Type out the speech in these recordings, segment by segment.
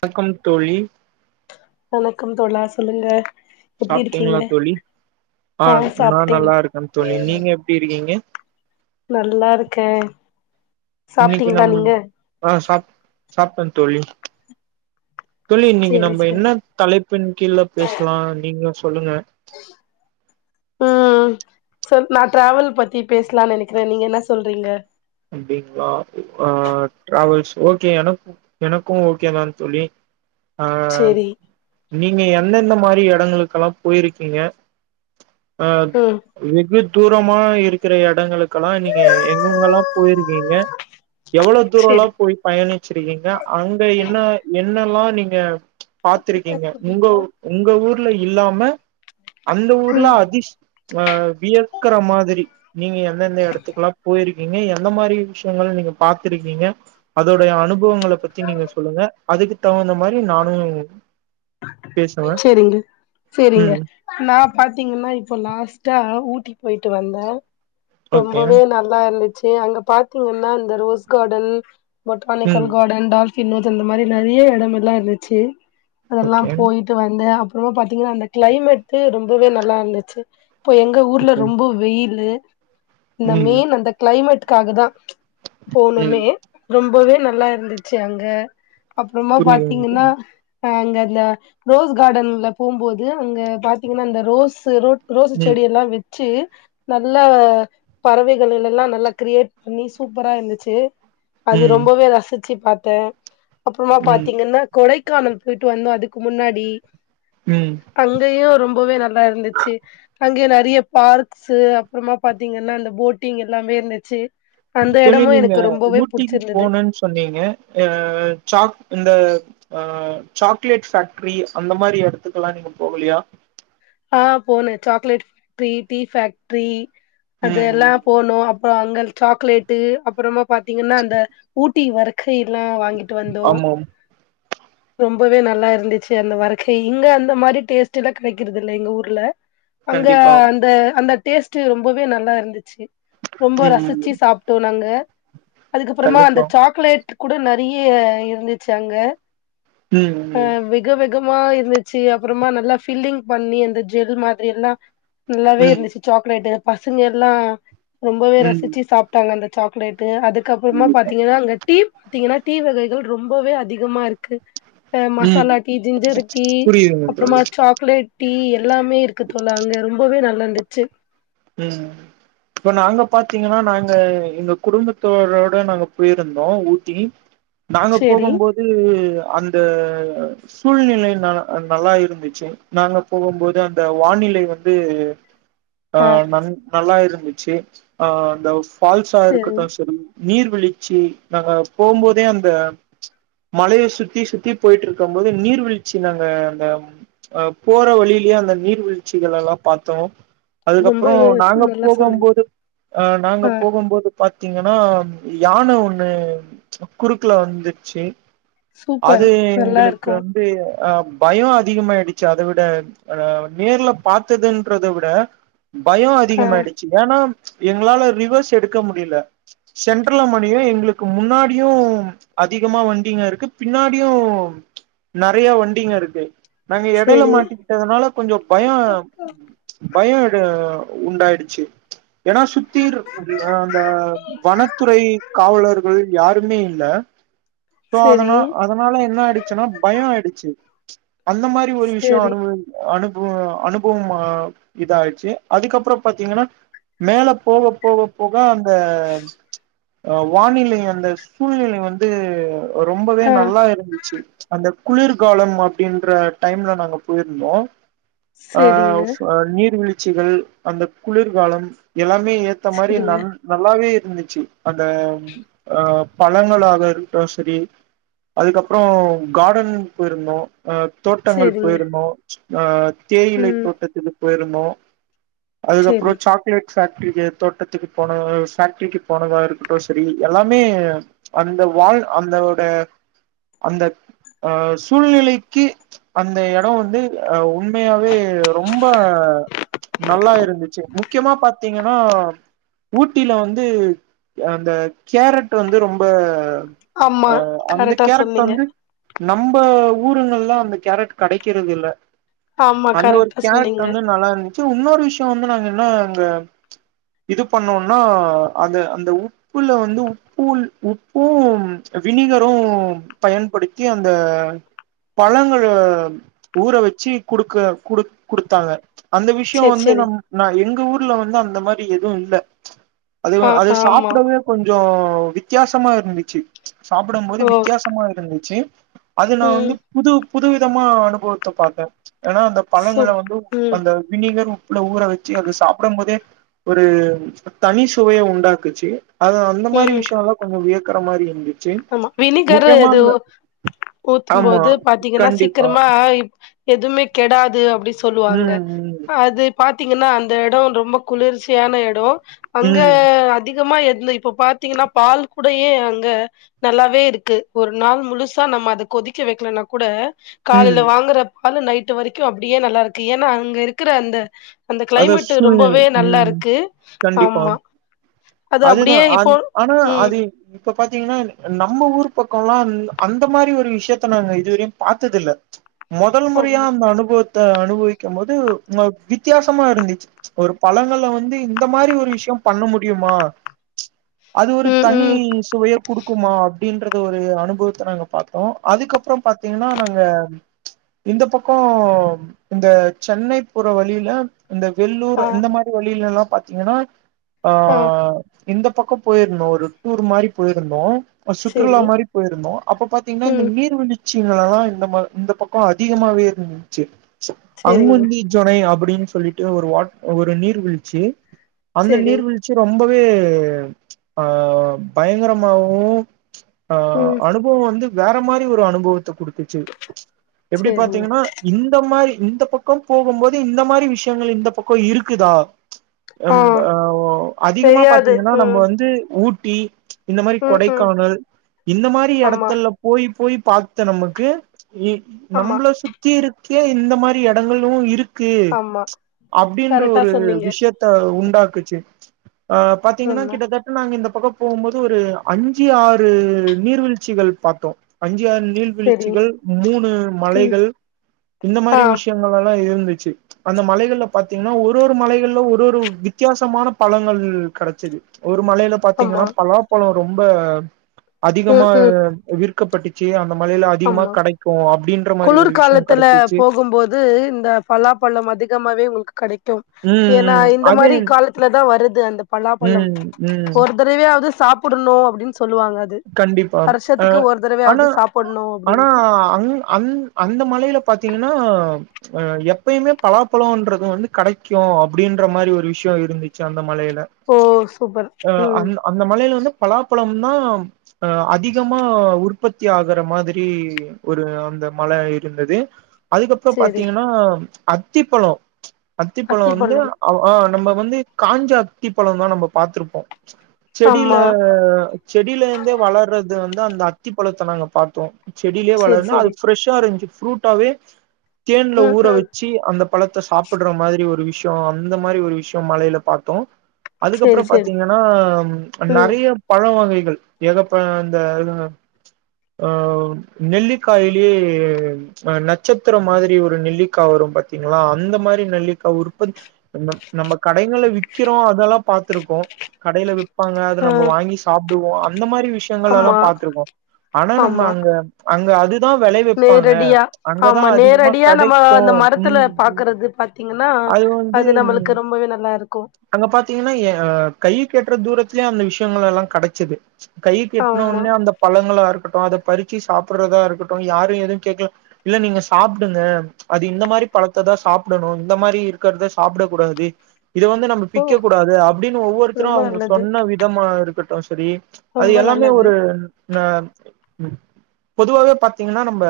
வணக்கம் தோழி வணக்கம் தோழா சொல்லுங்க எப்டி இருக்கீங்க சாப்டீங்களா தோழி ஆ நா நல்லா இருக்கேன் தோழி நீங்க எப்டி இருக்கீங்க நல்லாருக்கே இன்னக்கி நம் ஆ சாப் சாப்ட்டே தோழி தோழி இன்னக்கி சேரி நம்ம சேரி என்ன தலைப்பின் கீழ பேசலா நீங்க சொல்லுங்க ம் சோ நா டிராவல் பத்தி பேசலான்னு நெனைக்கிறே நீங்க என்ன சொல்றீங்க அப்டிங்களா ஆ டிராவல்ஸ் ஓகே எனக்கு எனக்கு ஓகே தா தோழி அ சேரி நீங்க எந்தெந்த மாரி எடங்களுக்கெல்லா போயிருக்கீங்க அ ம் வெகு தூரமா இருக்கிற எடங்களுக்கெல்லா நீங்க எங்கெங்கல்லா போயிருக்கீங்க எவ்ளோ தூர எல்லா சேரி போயி பயணிச்சிருக்கீங்க அங்க என்னா என்னல்லா நீங்க பாத்திருக்கீங்க உங்க உங்க ஊர்ல இல்லாம அந்த ஊர்ல ம் அதிஷ் ஆ வியக்குற மாதிரி நீங்க எந்தெந்த எடத்துக்கெல்லா போயிருக்கீங்க எந் எந்த மாரி விஷயங்கள நீங்க பாத்துருக்கீங்க அதோடைய அனுபவங்கள பத்தி நீங்க சொல்லுங்க அதுக்குத்தவுந்த மாரி நானு பேசுவே சேரிங்க சேரிங்க ம் நா பாத்தீங்கன்னா இப்போ லாஸ்ட்டா ஊட்டி போயிட்டு வந்தே ஓகே ரொம்பவே நல் லா இருந்துச்சு அங்க பாத்தீங்கன்னா அந்த ரோஸ் கார்டன் பொட்டானிக்கல் ம் கார்டன் டால் பின் நோஸ் இந்த மாரி நெறைய எடமெல்லா இருந்துச்சு அதெல்லா ஓகே போயிட்டு வந்து அப்றோ பாத்தீங்கன்னா அந்த கிளைமேட்டு ரொம்பவே நல்லா இருந்துச்சு இப்போ எங் உங்க ஊர்ல ஓகே ரொம்ப வெயிலு இந்த ம் மெயின் அந்த கிளைமேட்டு்காக தா போணமே ம் ரொம்பவே நல்லா இருந்துச்சு அங்க அப்றோமா பாத்தீங்கன்னா புரியுதுங்க அங்க அந்த ரோஸ் கார்டன்ல போம்போது அங்க பாத்தீங்கன்னா இந்த ரோஸு ரோ ரோசு ம் செடியெல்லா வச்சீ நல்லா பறவைகளிளெல்லலா நல்லா கிரியேட் பண்ணி நல்லா சூப்பரா இருந்துச்சு அது ம் ரொம்பவே ரசிச்சு பாத்தே அப்றோமா ம் பாத்தீங்கன்னா கொடைக்கானல் போயிட்டு வந்தோ அதுக்கு முன்னாடி ம் அங்கயு ரொம்பவே நல்லா இருந்துச்சு அங்கே நெறைய பார்க்ஸ் அப்றோமா பாத்தீங்கன்னா அந்த போட்டிங் எல்லாமே இருந்துச்சு அந்த எடமு எனக்கு ரொம்பவே புடிச்சிருந்தது பண்ணிங்க அ சாக் இந்த அ சாக்லேட் ஃபேக்ட்ரி அந்த மாரி எடத்துக்கு எல்லா நீங்க போகலியா ஆ போன சாக்லேட் ஃபேக்ட்ரி டீ ஃபேக்ட்ரி ம் அதெல்லா ம் போனோ அங்க சாக்லேட்டு அப்றோமா பாத்தீங்கன்னா அந்த ஊட்டி வர்க்கை எல்லா வாங் வாங்கிட்டு வந்தோ ஆமாம் ரொம்பவே நல்லா இருந்துச்சு அந்த வர்க்கை இங்க அந்த மாதிரி டேஸ்ட் எல்லா கெடைக் கிறது இல்ல எங்க ஊர்ல அங்க கண்டிப்பா அந்த அந்த டேஸ்ட் ரொம்பவே நல்லா இருந்துச்சு ரொம்ப ம் ம் ரசிச்சு சாப்ட்டோ நாங்க அதுக்கப்றோமா அந்த கண்டிப்பா சாக்லேட் கூட நெறைய இருந்துச்சு அங்க ம் ம் விக விகமா இருந்துச்சு அப்றோமா நல்லா பில்லிங் பண்ணி அந்த ஜெல் மாதிரி எல்லா நல்லாவே ம் இருந்துச்சு சாக்லேட்டு் பசங்க எல்லா ரொம்பவே ம் ரசிச்சு சாப் டாங்க அந்த சாக்லேடட்டு அதுக்கப்றோமா கண்டிப்பா பாத்தீங்கன்னா அங்க டீ பாத்தீங்கன்னா டீ வகைகள் ரொம்பவே அதிகமா இருக்கு ம் மசாலா டீ ஜிஞ்சர் டீ புரியுதுங்க அப்றோமா தோழி சாக் சாக்லேட் டீ எல்லாமே இருக்கு தோழா அங்கே ரொம்பவே நல்லா இருந்துச்சு ம் இப்ப நாங்க பாத்தீங்கன்னா நாங்க எங்க குடும்பத்தோரோட நாங்க போயிருந்தோ ஊட்டி நாங்க சேரி போகு போது அந்த சூழ்நிலை ந நல்லா இருந்துச்சு நாங்க போகுபோது அந்த வானிலை வந்து ஆ ந நல்லா இருந்துச்சு அ இந்த ஃபால்ஸா சேரி இருக்கட்டு சரி நீர்விழ்ச்சி நாங்க போம்போதே அந்த மழைய சுத்தி சுத்தி போய்ட்டு இருக்கும் போது நீர்வீழ்ச்சி நாங்க அந்த அ போற வழியிலேயே அந்த நீர்வீழ்ச்சிகளல்லா பாத்தோ அதுக்கப்புறோ ரொம்பவே நாங்க ஸ்- நல்லா போகும் சொன்னீங்க போது அ நாங்க ஆ போகும்போது பாத்தீங்கன்னா யான ஒண்ணு குறுக்குல வந்துருச்சு சூப்பர் அது நல்லா எங்களுக்கு இருக்கு வந்து அ பயோ அதிகமாயிடுச்சு அத விட ஆ நேர்ல பாத்ததுன்றத விட பயோ ஆ அதிகமாயி ச்சு ஏன்னா எங்களால ரிவர்ஸ் எடுக்க முடியல சென்ட்ரல மாட்டிக்ரோ எங்களுக்கு முன்னாடியு அதிகமா வண்டிங்க இருக்கு பின்னாடியு நிறைய வண்டிங்க இருக்கு நாங்க இடையில சேரி மாட்டிக்கிட்டதுனால கொஞ்சோ பயோ பயோ உண்டாயிடுச்சு ஏன்னா சுத்திருக்க கூடிய அந்த வனத்துறை காவலர்கள் யாருமே இல்ல சோ சேரி அதன அதனால என்ன ஆயிடுச்சுன்னா பயோ ஆயிடுச்சு அந்த மாரி ஒரு விஷயோ சேரி அனுப அனுப அனுபவமா இதாய சு அதுக்கப்புறோ பாத்தீங்கன்னா மேல போக போக போக அந்த அ வானிலை அந்த சூழ்நிலை வந்து ரொம்பவே ஆ நல்லா இருந்துச்சு அந்த குளிர்காலம் அப்டின்ற டைம்ல நாங்க போயிருந்தோ ஆ செரிங்க, நீர்வீழ்ச்சிகள் அந்த குளிர்காலம் எல்லாமே ஏத்த மாரி செரிங்க, நல் நல்லாவே இருந்துச்சு அந்த அ பழங்களாக இருக்கட்டு சரி அதுக்கப்புறோ கார்டன் போயிருந்தோ அ தோட்டங்கள் செரிங்க. போயிருந்தோ அ தேயிலை ம். தோட்டத்துக்கு போயிருந்தோ அதுக்கப்புறோ செரி. சாக் ரி [unintelligible] தோட்டத்துக்கு போனோ ஃபேக்டரிக்கு போனதா இருக்கட்டு சரி எல்லாமே அந்த வாழ் அந்தோட அந்த அ சூழ்நிலைக்கு அந்த எடோ வந்து அ உண்மையாவே ரொம்ப நல்லா இருந்துச்சு முக்கியமா பாத்தீங்கன்னா ஊட்டில வந்து அந்த கேரட் வந்து ரொம்ப ஆமா. அ அந்த கரெக்ட்டா கேரட் சொன்னீங்க. வந்து நம்ப ஊருங்கள்லா அந்த கேரட் கிடைக்கிறது இல்ல ஆமா அந்த ஒரு கரெக்ட்டா கேரட் சொன்னீங்க. டுவந்து நல்லா இருந்துச்சு இன்னொரு விஷயோ வந்து நாங்க என்ன அங்க இது பண்ணோனா அந்த அந்த ஊட் உப்புல வந்து உப்பு உப்பு வினிகரு பயன்படுத்தி அந்த பழங்கள ஊற வச்சு குடுக்க குடு குடுத்தாங்க அந்த விஷயோ செரி, வந்து செரி. நம் ந எங்க ஊர்ல வந்து அந்த மாதிரி எதுவு இல்ல அது ஆ அது ஆமா. சாப்படவே கொஞ்சோ வித்தியாசமா இருந்துச்சு சாப்பிடும் போது ஓ! வித்தியாசோ இருந்துச்சு அது நா வந்து ம். புது புது விதமா அனுபவத்த பாத்தே ஏன்னா அந்த பழங்கள சூப் வந்து ம், அந்த வினிகர் உப்புல ஊற வச்சு அத சாப்பிடும் போதே ஒரு தனி சுவைய உண்டாக்குச்சு அது அந்த மாதிரி ம். விஷயோல்லா கொஞ்சோ வியக்குற மாரி இருந்துச்சு ஆமா வினிகரு முக்கியமா இது அந்த ஆமா ஊத்தும்போது பாத்தீங்கன்னா கண்டிப்பா சீக்கிரமா எதுமே கெடாது அப்டி சொல்லுவாங்க ம் ம் அது பாத்தீங்கன்னா அந்த எடோ ரொம்ப குளிர்ச்சியான எடோ அங்க ம் அதிகமான எந்த இப்ப பாத்தீங்கன்னா பால் கூடயே அங்க நல்லாவே இருக்கு ஒரு நாள் முழுசா நம்ம அத கொதிக்க வைக்கலனா கூட காலையில ம் வாங்குற பாலு நைட்டு வரைக்கு அப்டியே நல்லா இருக்கு ஏனா அங்க இருக்கிற அந்த அந்த அதா கிளைமேட் சூழ்நிலை ரொம்பவே நல்லா ம் இருக்கு கண்டிப்பா ஆமா அது அதுதா அப்டியே அ இப்போ ஆனா ம் அது இப்ப பாத்தீங்கன்னா நம்ம ஊர் பக்கோல்லா இ அந்த மாரி ஒரு விஷயத்த நாங்க இதுவரையு பாத்ததில்ல முதல் முறையா ஆமா அந்த அனுபவத்த அனுபவிக்கு போது ம் வித்தியாசமா இருந்துச்சு ஒரு பழங்கள்ல வந்து இந்த மாரி ஒரு விஷ்யம் பண்ண முடியுமா அது ஒரு ம் தனி ம் சுவையக் குடுக்குமா அப்டின்றத ஒரு அனுபவத்த நாங்க பாத்தோ அதுக்கப்றோ பாத்தீங்கன்னா நாங்க இந்த பக்கோ இந்த சென்னை போற வழியில இந்த வெள்ளூர் ஆ இந்த மாதிரி வழியிலல்லா பாத்தீங்கன்னா அ ஆ இந்த பக்கோ போயிருந்தோ ஒரு டூர் மாரி போயிருந்தோ ஒரு சுற்றுலா செரி மாரி போயிருந்தோ அப்ப பாத்தீங்கன்னா இந்த ம் நீர் வீழ் ச்சி எல்லா இந்த பக்கோ அதிகமாவே இருந்துச்சு அங்க செரிங்க வந்தி ச்சோனை அப்டின்னு சொல்லிட்டு ஒரு வாட் ஒரு நீர்வீழ்ச்சி அந்த செரி நீர்வீழ்ச்சி ரொம்ப வே அ‌‌ பயங்கரமாவு ம் அனுப் னுபவ வந்து வேற மாரி ஒரு அனுபவத்த குடுத்துச்சு எப்டி செரிங்க பாத்தீங்கன்னா இந்த மாரி இந்த பக்கோ போகும்போது இந்த மாரி விஷயங்கள் இந்த பக்கோ இருக்குதா ஆ ம் அ அதிகமா தெரியாது பாத்தீங்கன்னா நம்ம ம் வந்து ஊட்டி இந்த மாரி ம் ம் கொடைக்கானல் இந்த மாரி ஆமா எடத்துல போய் போய் பாத்தா நமக்கு இவ் ஆமா நம்ள சுத் தியே இருக்கே இந்த மாரி எடங்களு இருக்கு ஆமா அப்டின்ற கரெக்டா ஒரு சொன்னீங்க விஷயத் த உண்டாக்குச்சு அ பாத்தீங்கன்னா ஆமா கிட்டத்தட் நாங்க இந்த பக்கோ போகும்போது ஒரு அஞ்சு ஆறு நீர்வீழ்ச்சிகள் பாத்தோ அஞ்சு ஆறு செரி நீர்வீழ்ச்சிகள் மூணு ம் மலைகள் இந்த ஆ மாரி விஷ்ய அந்த மாரில்லா இருந்துச்சு அந்த மலைகள்ல பாத்தீங்கன்னா ஒரு ஒரு மலைகள்ல ஒரு ஒரு வித்தியாசமான பழங்கள் கெடச்சது ஒரு மலையில பாத்தீங்கன்னா ஆமா பலாப்பழ ரொம்ப ம் அதிகமா ம் விற்கப்பட்டுச்சு அந்த மலையில அதிகமா ஆமா கெடைக்கு அப்டின்ற மாரி ஒரு விஷ்யோ கெடச்சுச்சு து இந்த பலாபழம் அதிகமாவே உங்களுக்கு கெடைக்கும் ம் ஏனா ம் இந்த அது மாரி காலத் துல தா வருது அந்த பலாபழம் ம் ம் ஒரு தடவயாவது சாப்புடணு அப்டின்னு சொல்லுவாங்க அது கண்டிப்பா அ வருஷத்துக்கு ஒரு ஆனா தடவையாவது சாப்புட்ணு ஆனா அப்டின்ட்டு அங்க அந் அந்த மலையில பாத்தீங்கன்னா அ எப்பயுமே பலாபழம்ன்றது வந்து கெடைக்கு அப்டின்ற மாரி ஒரு விஷ்யோ இருந்துச்சு அந்த மலையில ஓ சூப்பர் அ ம் அந்த அந்த மலையில வந்து பலாப்பழம்தா அ அதிகமா உற்பத்தி ஆகுற மாதிரி ஒரு அந்த மல இருந்தது அதுக்கப்றோ சேரி பாத்தீங்கன்னா அத்திப்பழோ அத்திப்பழோ வந்து அத்திப்பழம் அவ ஆ நம்ம வந்து காஞ்ச அத்தி பழம்தா நம்ம பாத்திருப்போ செடியில ஆமா செடியில இருந்தே வளர்றது வந்து அந்த அத்திப்பழத்த நாங்க பாத்தோ செடியிலே சேரி வளர்னு அது சேரி ஃப்ரெஷ்ஷா இருந்துச்சு ஃப்ரூட்டாவே தேன்ல ம் ஊற ம் வச்சு அந்த பழத்த சாப்பிடுற மாரி ஒரு விஷ்யோ அந்த மாரி ஒரு விஷ்யோ மலையில பாத்தோ அதுக்கப்பற சேரி சேரி பாத்தீங்கன்னா ம் நெறைய பழ வகைகள் ஏகப்ப அந்த ஆ நெல்லிக்காயிலே ஆ நட்சத்திரம் மாதிரி ஒரு நெல்லிக்கா வரும் பாத்தீங்களா அந்த மாதிரி நெல்லிக்கா உற்பத் பண்ணு நம்ம கடைங்கள விக்கிறோ அதெல்லா பாத்துருப்போ கடையில விப்பாங்க அத ஆ நம்ம வாங்கி சாப்டுவோ அந்த மாரி விஷயங்கள் எல்லா ஆமா பாத்துருக்கோ ஆனா நம்ம ஆமா அங்க அங்க அதுதா வெலை நேரடியா ஆமா நேரடியா நம்ம கெடைக்கு அந்த மரத்துல ம் பாக்குறது பாத் பாத்தீங்கன்னா அது நம்மளுக்கு ரொம்பவே நல்லா இருக்கு அங்க பாத்தீங்கன்னா ஏ கைக் எட்டுற தூரத்துலயே அந்த விஷயங்கள் எல்லா கெடைச்சிது கைக்கு ஆமா எட்னவொன்னே அந்த பழங்களா இருக்கட்டு அத பறிச்சு சாப்புறதா இருக்கட்டு யாரு எதுவு கேக்கல இல்ல நீங்க சாப்டுங்க அது இந்த மாரி பழத்த தா சாப்புடணு இந்த மாரி இருக்கறத சாப்டக் கூடாது இத வந்து நம்ம ஓ பிக்கக் கூடாது அப்டின்னு ஒவ்வொருத்தரு ரொம்ப அவுங்க நல்லது சொன்ன விதமா இருக்கட்டு சரி அது ரொம்ப எல்லாமே நல்லது ஒரு நா மீ பொதுவாவே பாத்தீங்கன்னா நம்ப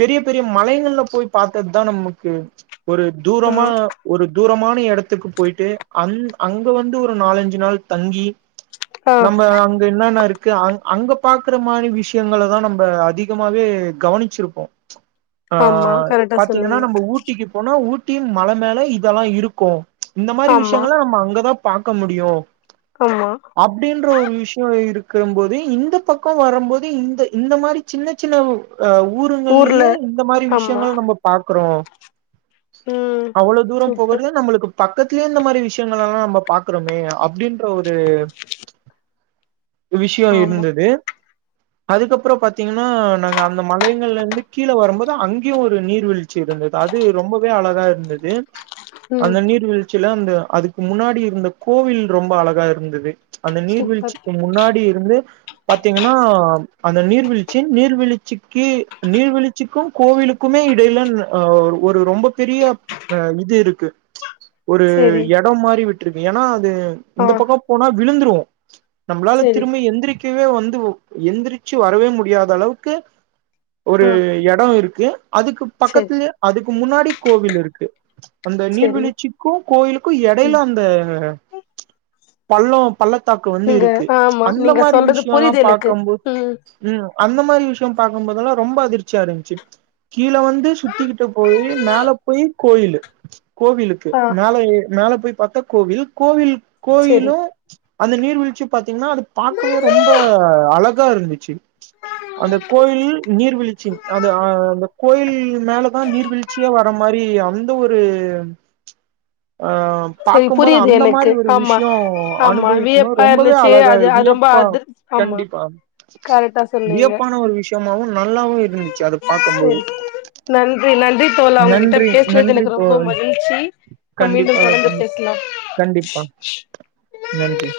பெரிய பெரிய மலைங்கள்ல போய் பாத்தது தா நமக்கு ஒரு தூரமா ஆமா ஒரு தூரமான எடத்துக்கு போயிட்டு அங் அங்க வந்து ஒரு நாலஞ்சு நாள் தங்கி ஆ நம்ப அங் இது என்னன்ன இருக்கு அங் அங்க பாக்குற மாரி விஷயங்கள தா நம்ப அதிகமாவே கவனிச்சிருப்போம் ஆ ஆமா கரெக்டா பாத்தீங்கன்னா சொன்னீங்க நம்ம ஊட் டிக்கு போனா ஊட்டி மல மேல இதெல்லா இருக்கு இந்த மாரி ஆமா விஷயங்கள்லா நம்ம அங்கதா பாக்க முடியு ஆமா அப்டின்ற ஒரு விஷய இருக்கும் போது இந்த பக்கம் வரம்போது இந்த இந்த மாரி சின்ன சின்ன ஆ ஊர்ல ஊருங்கள்லயே இந்த மாரி ஆமா விஷயங்கள் நம்ப பாக்குறோ ம் அவ்வளோ தூர சூப்பர் போகறது நம்பளுக்கு பக்கத்துலயே இந்த மாரி விஷயங்கள் எல்லா நம்ப பாக்குறோமே அப்டின்ற ஒரு விஷ்யோ ஆமா இருந்தது அதுக்கப்புற பாத்தீங்கன்னா நாங்க அந்த மலைங்கள்ல இருந்து கீழே வரும்போது அங்கேயு ஒரு நீர்வீழ்ச் சி இருந்தது அது ரொம்பவே அழகா இருந்தது ம் அந்த நீர்வீழ்ச்சில அந்த அதுக்கு முன்னாடி இருந்த கோவில் ரொம்ப அழகா இருந்தது அந்த சூப்பர் நீர்வீழ்ச்சிக்கு முன்னாடி இருந்து பாத்தீங்கன்னா அந்த நீர்வீழ்ச்சி நீர் நீர்வீழ்ச்சிக்கு நீர்வீழ்ச்சிக்கும் கோவிலுக்குமே இடையில ஆ ஒரு ரொம்ப பெரிய ஆ இது இருக்கு ஒரு செரி எடம் மாரி விட்டுருக்கு ஏன்னா அது ஆ இந்த பக்க போனா விழுந்துருவோ நம்பளால செரி திரும்ப எந்திரிக்கவே வந்து ஓ எந்திரிச்சு வரவே முடியாத அளவுக்கு ஒரு ஆ எடம் இருக்கு அதுக்கு செரி பக்கத்துலேயே அதுக்கு முன்னாடி கோவில் இருக்கு அந்த செரி நீர்வீழ்ச்சிக்கு கோயிலுக்கு எடையில ம் அந்த பள்ளம் பள்ளத்தாக்கு வந்து நீங்க இருக்கு ஆமா அந்த நீங்க மாரி சொல்றது விஷயல்லா புரியுது எனக்கு பாக்கும் போது ம் ம் அந்த மாரி விஷயம் பாக்கும் போதுல்லா ரொம்ப அதிர்ச்சியா இருந்துச்சு கீழ வந்து சுத்திக்கிட்டு போயி மேலே போய் கோயிலு கோவிலு ஆ மேல ஏற் மேல போய் பாத்தா கோவில் கோவில் செரி கோயிலும் அந்த நீர்வீழ்ச்சி பாத்தீங்கன்னா அது பாக்கவே ரொம்ப அழகா இருந்துச்சு அந்த கோயில் நீர்வீழ்ச்சி அது ஆ அந்த கோயில் மேலதா நீர்வீழ்ச்சியே வர மாரி அந் த ஒரு ஆ செரி பாக்கும்போது புரியுது அந்த எனக்கு மாரி ஒரு ஆமா விஷயம் ஆமா அனுபவிக்கும்போது வியப்பா ரொம் இருந்துச்சு அழகா அது அது ரொம்ப வியப்பா அதிர் ஆமா கண்டிப்பா கரெக்டா சொன்னீங்க வியப்பான ஒரு விஷ்யமாவு நல்லாவு இருந்துச்சி அத பாக்க சரி போது நன்றி நன்றி தோழா உங்க கிட்ட பேசுறது நன்றி எனக்கு ரொம்ப தோழி மகிழ்ச்சி நம் மீண்டும் கண்டிப்பாக தொடர்ந்து தோழி பேசலா கண்டிப்பா நன்றி